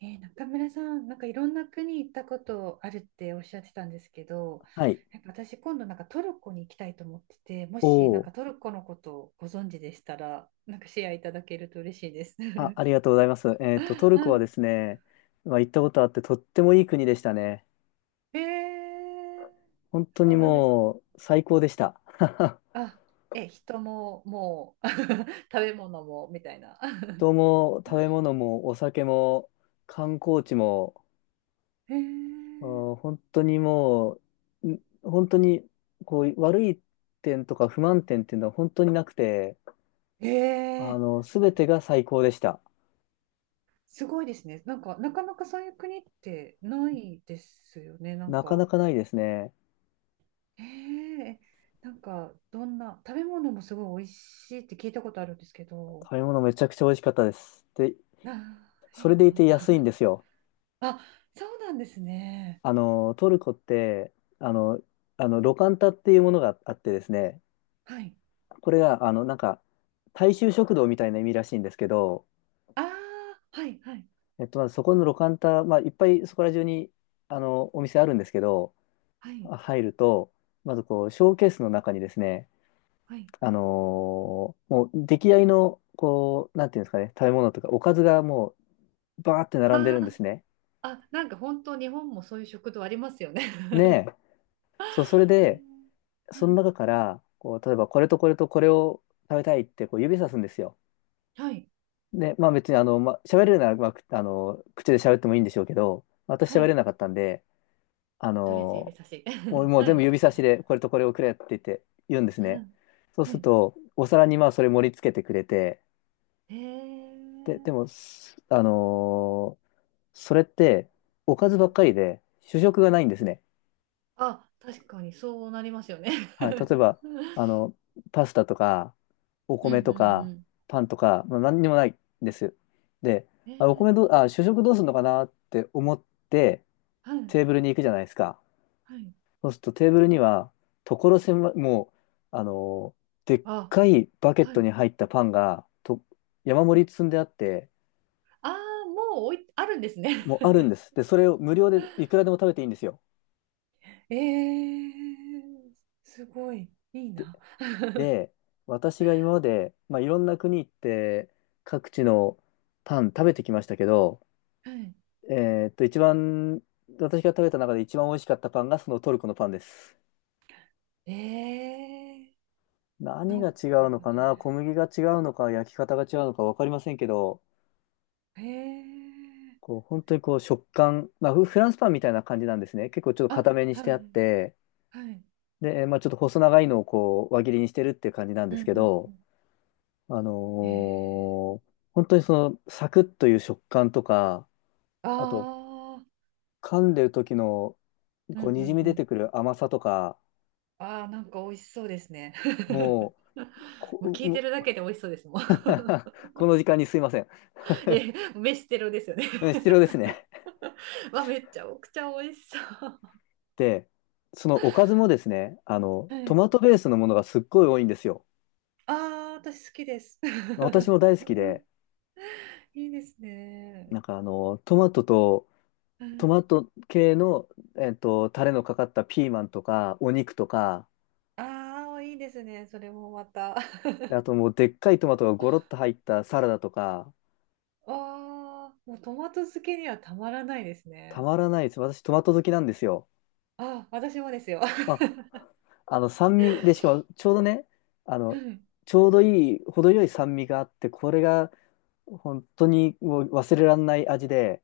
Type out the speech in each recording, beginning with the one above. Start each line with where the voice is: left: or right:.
right: 中村さん、なんかいろんな国行ったことあるっておっしゃってたんですけど、
left: はい。
right: なんか私今度なんかトルコに行きたいと思ってて、も
left: お
right: しなん
left: お。
right: かトルコのことをご存知でしたら、なんかシェアいただけると嬉しいです。
left: あ、ありがとうございます。トルコはで
right: は
left: すね、行ったことあってとってもいい国でしたね。
right: い。
left: 本当
right: そ
left: に
right: うなんですね。
left: もう最高でした。
right: あ、人ももう 食べ物もみたいな。
left: 人も食べ 物もお酒も観光地も、
right: えー、
left: う本当にもう、本当にこう悪い点とか不満点っていうのは本当になくて、
right: えー、
left: すべてが最高でした。
right: すごいですね。なんかなかなかそういう国ってないですよね。なん
left: なかな
right: か。
left: かないですね。
right: ええなんかどんな食べ物もすごい美味しいって聞いたことあるんですけど、
left: 食べ物めちゃくちゃ美味しかったです。で、
right: あー、
left: そ
right: い
left: れ
right: い
left: で
right: な。
left: いて安いんですよ。
right: あ、そうなんですね。
left: トルコって、あの、ロカンタっていうものがあってですね、
right: はい。
left: これが、大衆食堂みたいな意味らしいんですけど、
right: ああ、はいはい
left: まずそこのロカンタ、いっぱいそこら中に、お店あるんですけど、
right: はい
left: 入ると、まずこう、ショーケースの中にですね、
right: はい。
left: あのもう、出来合いの、こう、なんていうんですかね、食べ物とか、おかずがもう、バーって並んで
right: あ
left: るんで
right: ー
left: すね。
right: なんか本当日本もそういう食堂ありますよね。
left: ね え、そう、それ
right: えー
left: で、
right: は
left: その中
right: い
left: から、こう、例えばこれとこれとこれを食べたいってこう指さすんですよ。
right: はい
left: で、別に喋れるなら、まあ、くあの、口で喋ってもいいんでしょうけど、私
right: は
left: 喋れ
right: い。
left: なかったんで、あ
right: トレジ指
left: の、
right: 差し。
left: もう、もう
right: は
left: 全部
right: い
left: 指差しでこれとこれをくれって言って言うんです
right: は
left: ね。
right: い
left: そう
right: は
left: する
right: い。
left: と、お皿にまあそれ盛り付けてくれて、
right: へ
left: で、で
right: え。
left: も、すあのーそれっておかずばっかりで主食がないんですね。
right: あ、確かにそうなりますよね。
left: はい、例え ば、あの、パスタとか、お
right: うんう
left: 米とか、
right: ん
left: パンとか、何にもないんです。で、
right: うん。
left: あ、お米どう、あ、主食どうするのかなって思って、
right: はい、
left: テーブルに行くじゃないですか。
right: はい。
left: そうするとテーブルには、所狭い、もう、あの、でっ
right: あ、
left: かいバケッ
right: は
left: ト
right: い。
left: に入ったパンが、と、山盛り積んであって、
right: ああ、もうおい、あるんですね。
left: もうあるんで す。で、それを無料でいくらでも食べていいんですよ。
right: えー、すごい、いいな。
left: で、私が今まで、いろんな国行って各地のパン食べてきましたけど、
right: はい。
left: え一番、私が食べた中で一番美味しかったパンがそのトルコのパンです。
right: えー、な
left: 何が
right: ん
left: 違
right: か
left: うのか
right: ね、
left: な、小麦が違うのか、焼き方が違うのか分かりませんけど、
right: えー、
left: こう本当にこう食感、フランスパンみたいな感じなんですね。結構ちょっと
right: あ、
left: 固めにし
right: は
left: てあっ
right: い、
left: て、
right: はい、
left: で、ちょっと細長いのをこう輪切りにしてるっていう感じなんで
right: うん
left: す
right: う
left: け
right: んう
left: ど、
right: ん。
left: あの
right: え
left: ー本当にそのサクッという食感とか、あと、
right: あー、
left: 噛んでる時の、
right: うんう
left: こう、にじ
right: ん
left: み
right: う
left: 出て
right: ん。
left: くる甘さとか、
right: あー、なんか美味しそうですね。
left: もう、
right: もう
left: こ、
right: 聞い
left: も
right: てるだ
left: う
right: けで美味しそうですもん。
left: この時間にすいません。
right: え、飯テロですよね。
left: うん、必要ですね。
right: わ、めっちゃおくちゃ美味しそう。
left: で、そのおかずもですね、
right: は
left: トマ
right: い。
left: トベースのものがすっごい多いんですよ。
right: ああ、私好きです
left: 私も 大好きで、
right: いいですね。
left: トマトと、
right: は
left: ト
right: い。
left: マト系の、タレのかかったピーマンとか、お肉とか、
right: ああ、いいですね。それもまた
left: あともうでっかいトマトがゴロッと入ったサラダとか、
right: わあ、もうトマト漬けにはたまらないです
left: た
right: ね。
left: まらないです。私トマト好きなんですよ。
right: あ、私もですよ
left: あ、あの酸味で、しかもちょうどね、あ
right: う
left: の、
right: い
left: ちょうどいい、程よい酸味があって、これが本当にもう忘れられない味で、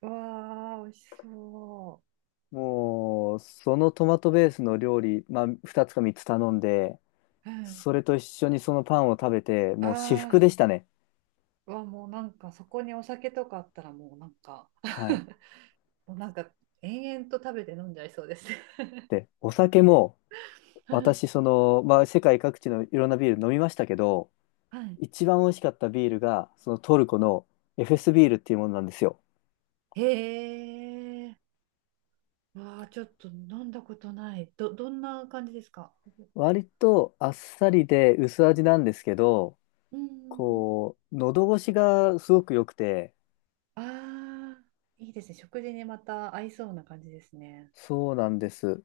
right: わあ、美味しそ
left: もうそのトマトベースの料理、2つか3つ頼んで、
right: う。はい。
left: それと一緒にそのパンを食べて、もう至福
right: あ
left: でしたね。
right: あ、わ、もうなんかそこにお酒とかあったらもうなんか
left: はい。
right: もうなんか延々と食べて飲んじゃいそうですね。
left: で、お酒も、私、世界各地のいろんなビール飲みましたけど、
right: はい。
left: 一番美味しかったビールが、そのトルコのエフェスビールっていうものなんですよ。
right: へえ。わあ、ちょっと飲んだことない。ど、どんな感じですか？
left: 割とあっさりで薄味なんですけど、
right: うん。
left: こう、喉越しがすごく良くて、
right: ああ、いいですね。食事にまた合いそうな感じですね。
left: そうなんです。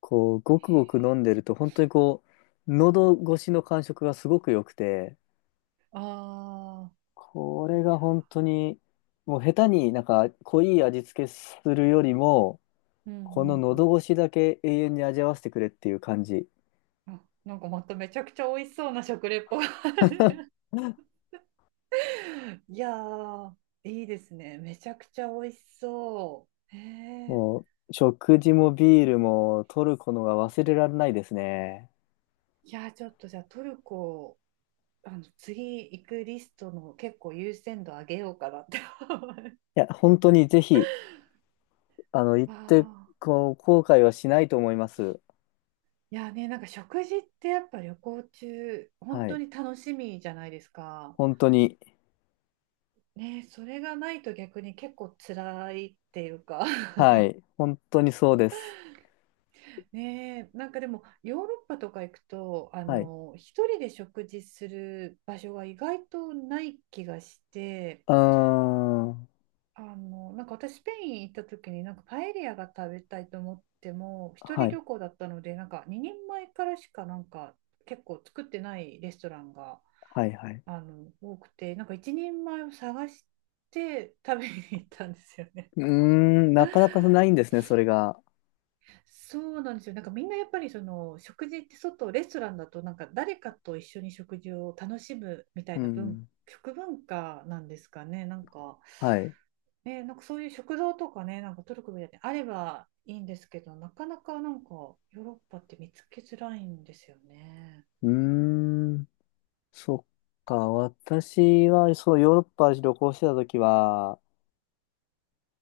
left: こう、ご
right: へ
left: くご
right: え。
left: く飲んでると、本当にこう、喉越しの感触がすごく良くて、
right: ああ、
left: これ
right: い
left: が
right: や
left: 本当に、もう下手になんか濃い味付けするよりも、
right: ー、うん
left: この
right: うん
left: 喉越しだけ永遠に味わわせてくれっていう感じ。
right: うん。あ、なんかまためちゃくちゃ美味しそうな食レポ。いやー、いいですね。めちゃくちゃ美味しそう。へえ。
left: もう、食事もビールも取るこのが忘れられないですね。
right: いやー、ちょっとじゃあトルコ、あの、次行くリストの結構優先度上げようかなって思う。
left: いや、本当にぜひ、行って、
right: ああ、
left: こう、後悔はしないと思います。
right: いやね、なんか食事ってやっぱ旅行中、本
left: は
right: 当
left: い。
right: に楽しみじゃないですか。
left: 本当に。
right: ね、それがないと逆に結構辛いっていうか
left: はい。本当にそうです。
right: ね、なんかでもヨーロッパとか行くと、あ
left: はい。う
right: の、一人で食事する場所が意外とない気がして、
left: ーん。
right: あの、なんか私スペイン行った時になんかパエリアが食べたいと思っても、一
left: は
right: 人
left: い。
right: 旅行だったので、なんか2人前からしかなんか結構作ってないレストランが。
left: はい、はい。
right: あの多くてなんか一人前を探して食べに行ったんですよね。
left: うーん。なかなかないんですね、それが。
right: そうなんですよ。なんかみんなやっぱりその食事って外レストランだと、なんか誰かと一緒に食事を楽しむみた
left: う
right: いな文
left: ん。
right: 食文化なんですかね、なんか。
left: はい。
right: ね、なんかそういう食堂とかね、なんかトルコみたいにあればいいんですけど、なかなかなんかヨーロッパって見つけづらいんですよね。
left: うーん。そっか。私は、そう、ヨーロッパ旅行してた時は、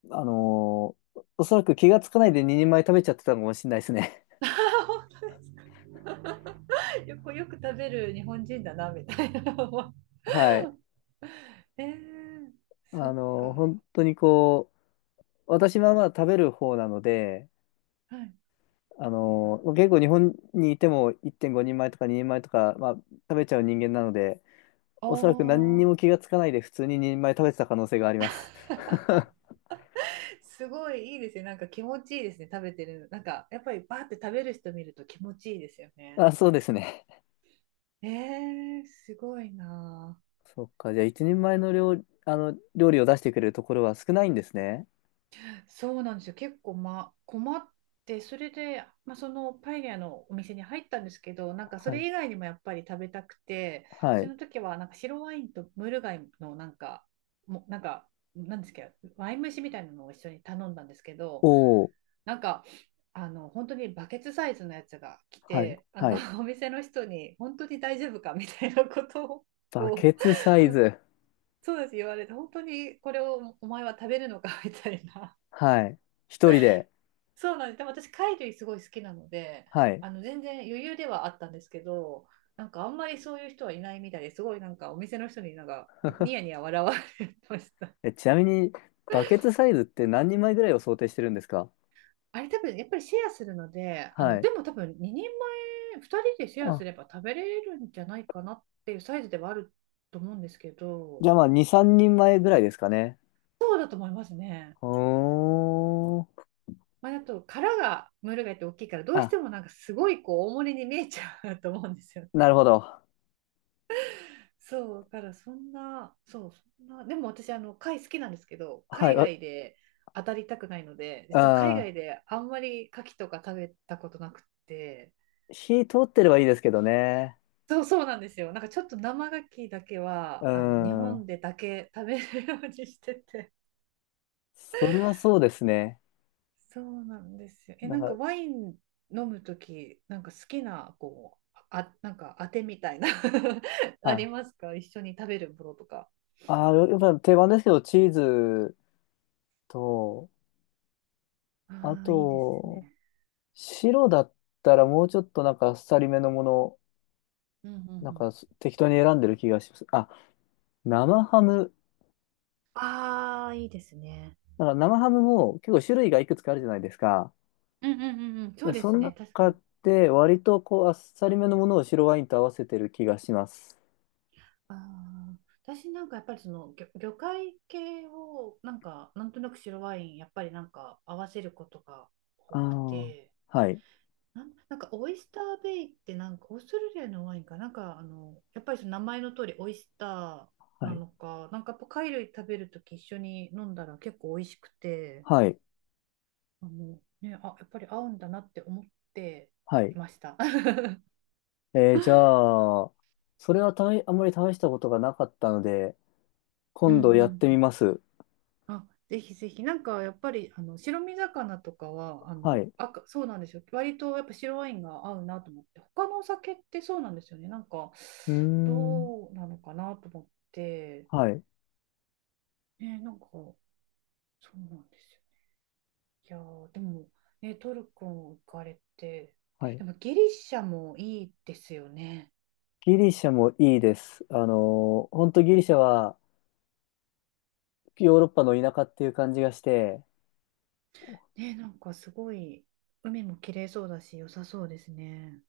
left: おそらく気がつかないで2人前食べちゃってたのかもしれないです ね。
right: 本当ですか？ よくよく食べる日本人だなみたいな
left: はい。
right: えー、そっか。
left: 本当にこう、私はまあ食べる方なので、
right: はい。あ
left: 結構日本にいても1.5人前とか2人前とか、食べちゃう人間なので、
right: あ、
left: おそらく何にも気がつかないで普通に2人前食べてた可能性があります。
right: ー、すごいいいですね。なんか気持ちいいですね。食べてるの。なんか、やっぱりバーって食べる人見ると気持ちいいですよね。
left: あ、そうですね。
right: えー、すごいな
left: そっか、じゃあ1人前の料、あの料理を出してくれるところは少ないんですね。
right: あ。そうなんですよ。結構、まあ、困って、それで、まあ、そのパエリアのお店に入ったんですけど、なんかそ
left: はい。
right: れ以外にもやっぱり食べたくて、
left: は
right: そ
left: い。
right: の時はなんか白ワインとムール貝のなんか、もうなんか、なんですけど、ワイン蒸しみたいなのを一緒に頼んだんですけ
left: お
right: ど、
left: お、
right: なんかあの本当にバケツサイズのやつが来
left: はい。
right: て、あ
left: は
right: の
left: い。
right: お店の人に本当に大丈夫かみたいなこと
left: バケ
right: を
left: ツサイズ。
right: そうです言われて、本当にこれをお前は食べるのか みたいな。
left: はい。一人で。
right: そうなんです。でも私貝類すごい好きなので、
left: はい。
right: あの全然余裕ではあったんですけど、なんかあんまりそういう人はいないみたいで、すごいなんかお店の人になんかニヤニヤ笑われました。
left: え、ちなみに、バケツサイズって何人前ぐらいを想定してるんですか？
right: あれ多分やっぱりシェアするので、あ
left: は
right: の、
left: い。
right: でも多分2人前、2人でシェアす
left: あ
right: れば食べれるんじゃないかなっていうサイズではあると思うんですけ
left: じ
right: ど、
left: ゃあまあ、2、3人前ぐらいですかね。
right: そうだと思いますね。
left: ほーん。
right: まあ、あと殻がムール貝って大きいから、どうし
left: あ、
right: てもなんかすごいこう大盛りに見えちゃう と思うんですよ
left: な
right: ね。
left: るほど。
right: そうだから、そんなでも私あの貝好きなんですけど、
left: はい、
right: 海
left: わ、
right: 外で当たりたくないので、実は海外
left: う
right: であんまり牡蠣とか食べたことなくって。
left: ん。火通ってればいいですけどね。
right: そうそうなんですよ。なんかちょっと生牡蠣だけ
left: う
right: は、あの、日
left: ん。
right: 本でだけ食べるようにしてて。
left: それはそうですね。
right: そうなんですよ。え、
left: な
right: な
left: ん
right: んか
left: か、
right: ワイン飲むとき、なんか好きな、こう、あ、なんか当てみたいな あり
left: あ、
right: ますか？一緒に食べるものとか。
left: あ、やっぱ定番ですけど、チーズと、あ
right: ああ、いいです
left: と、
right: ね。
left: 白だったらもうちょっとあっさりめのもの、
right: うんうん
left: なん
right: うん。
left: かす適当に選んでる気がします。あ、生ハム。
right: ああ、いいですね。
left: 生ハムも結構種類がいくつかあるじゃないですか。
right: うんうんうんうん。そう
left: で
right: で
left: そ
right: す
left: の
right: ね。確か
left: 中
right: に。
left: で割とこうあっさりめのものを白ワインと合わせてる気がします。
right: ああ、私なんかやっぱりその魚、魚介系をなんかなんとなく白ワインやっぱりなんか合わせることが多
left: あ
right: く
left: あ、
right: て、
left: はい、
right: なん、なんかオイスターベイってなんかオーストラリアのワインかなんか、あのやっぱりその名前の通りオイスター
left: は
right: な
left: い、
right: のか、なんかやっぱ貝類食べるとき一緒に飲んだら結構美味しくて、
left: はい、
right: あの、ね、あやっぱり合うんだなって思って
left: はい。
right: いました。
left: じゃあ、それはあんまり試したことがなかったので、
right: うんう
left: 今度やってみ
right: ん。
left: ます。
right: あ、ぜひぜひ、なんかやっぱりあの白身魚とかはあ
left: はい。
right: の
left: う
right: 赤、そうなんですよ、割とやっぱ白ワインが合うなと思って、他のお酒ってそうなんですよね、なんか
left: ーん、
right: どうなのかなと思って、
left: はい、
right: ね、なんかそうなんですよね。いやー、でも、ね、トルコ行かれて、
left: はい。
right: でもギリシャもいいですよね。
left: ギリシャもいいです。本当ギリシャはヨーロッパの田舎っていう感じがして、
right: ね、なんかすごい、海も綺麗そうだし、良さそうですね。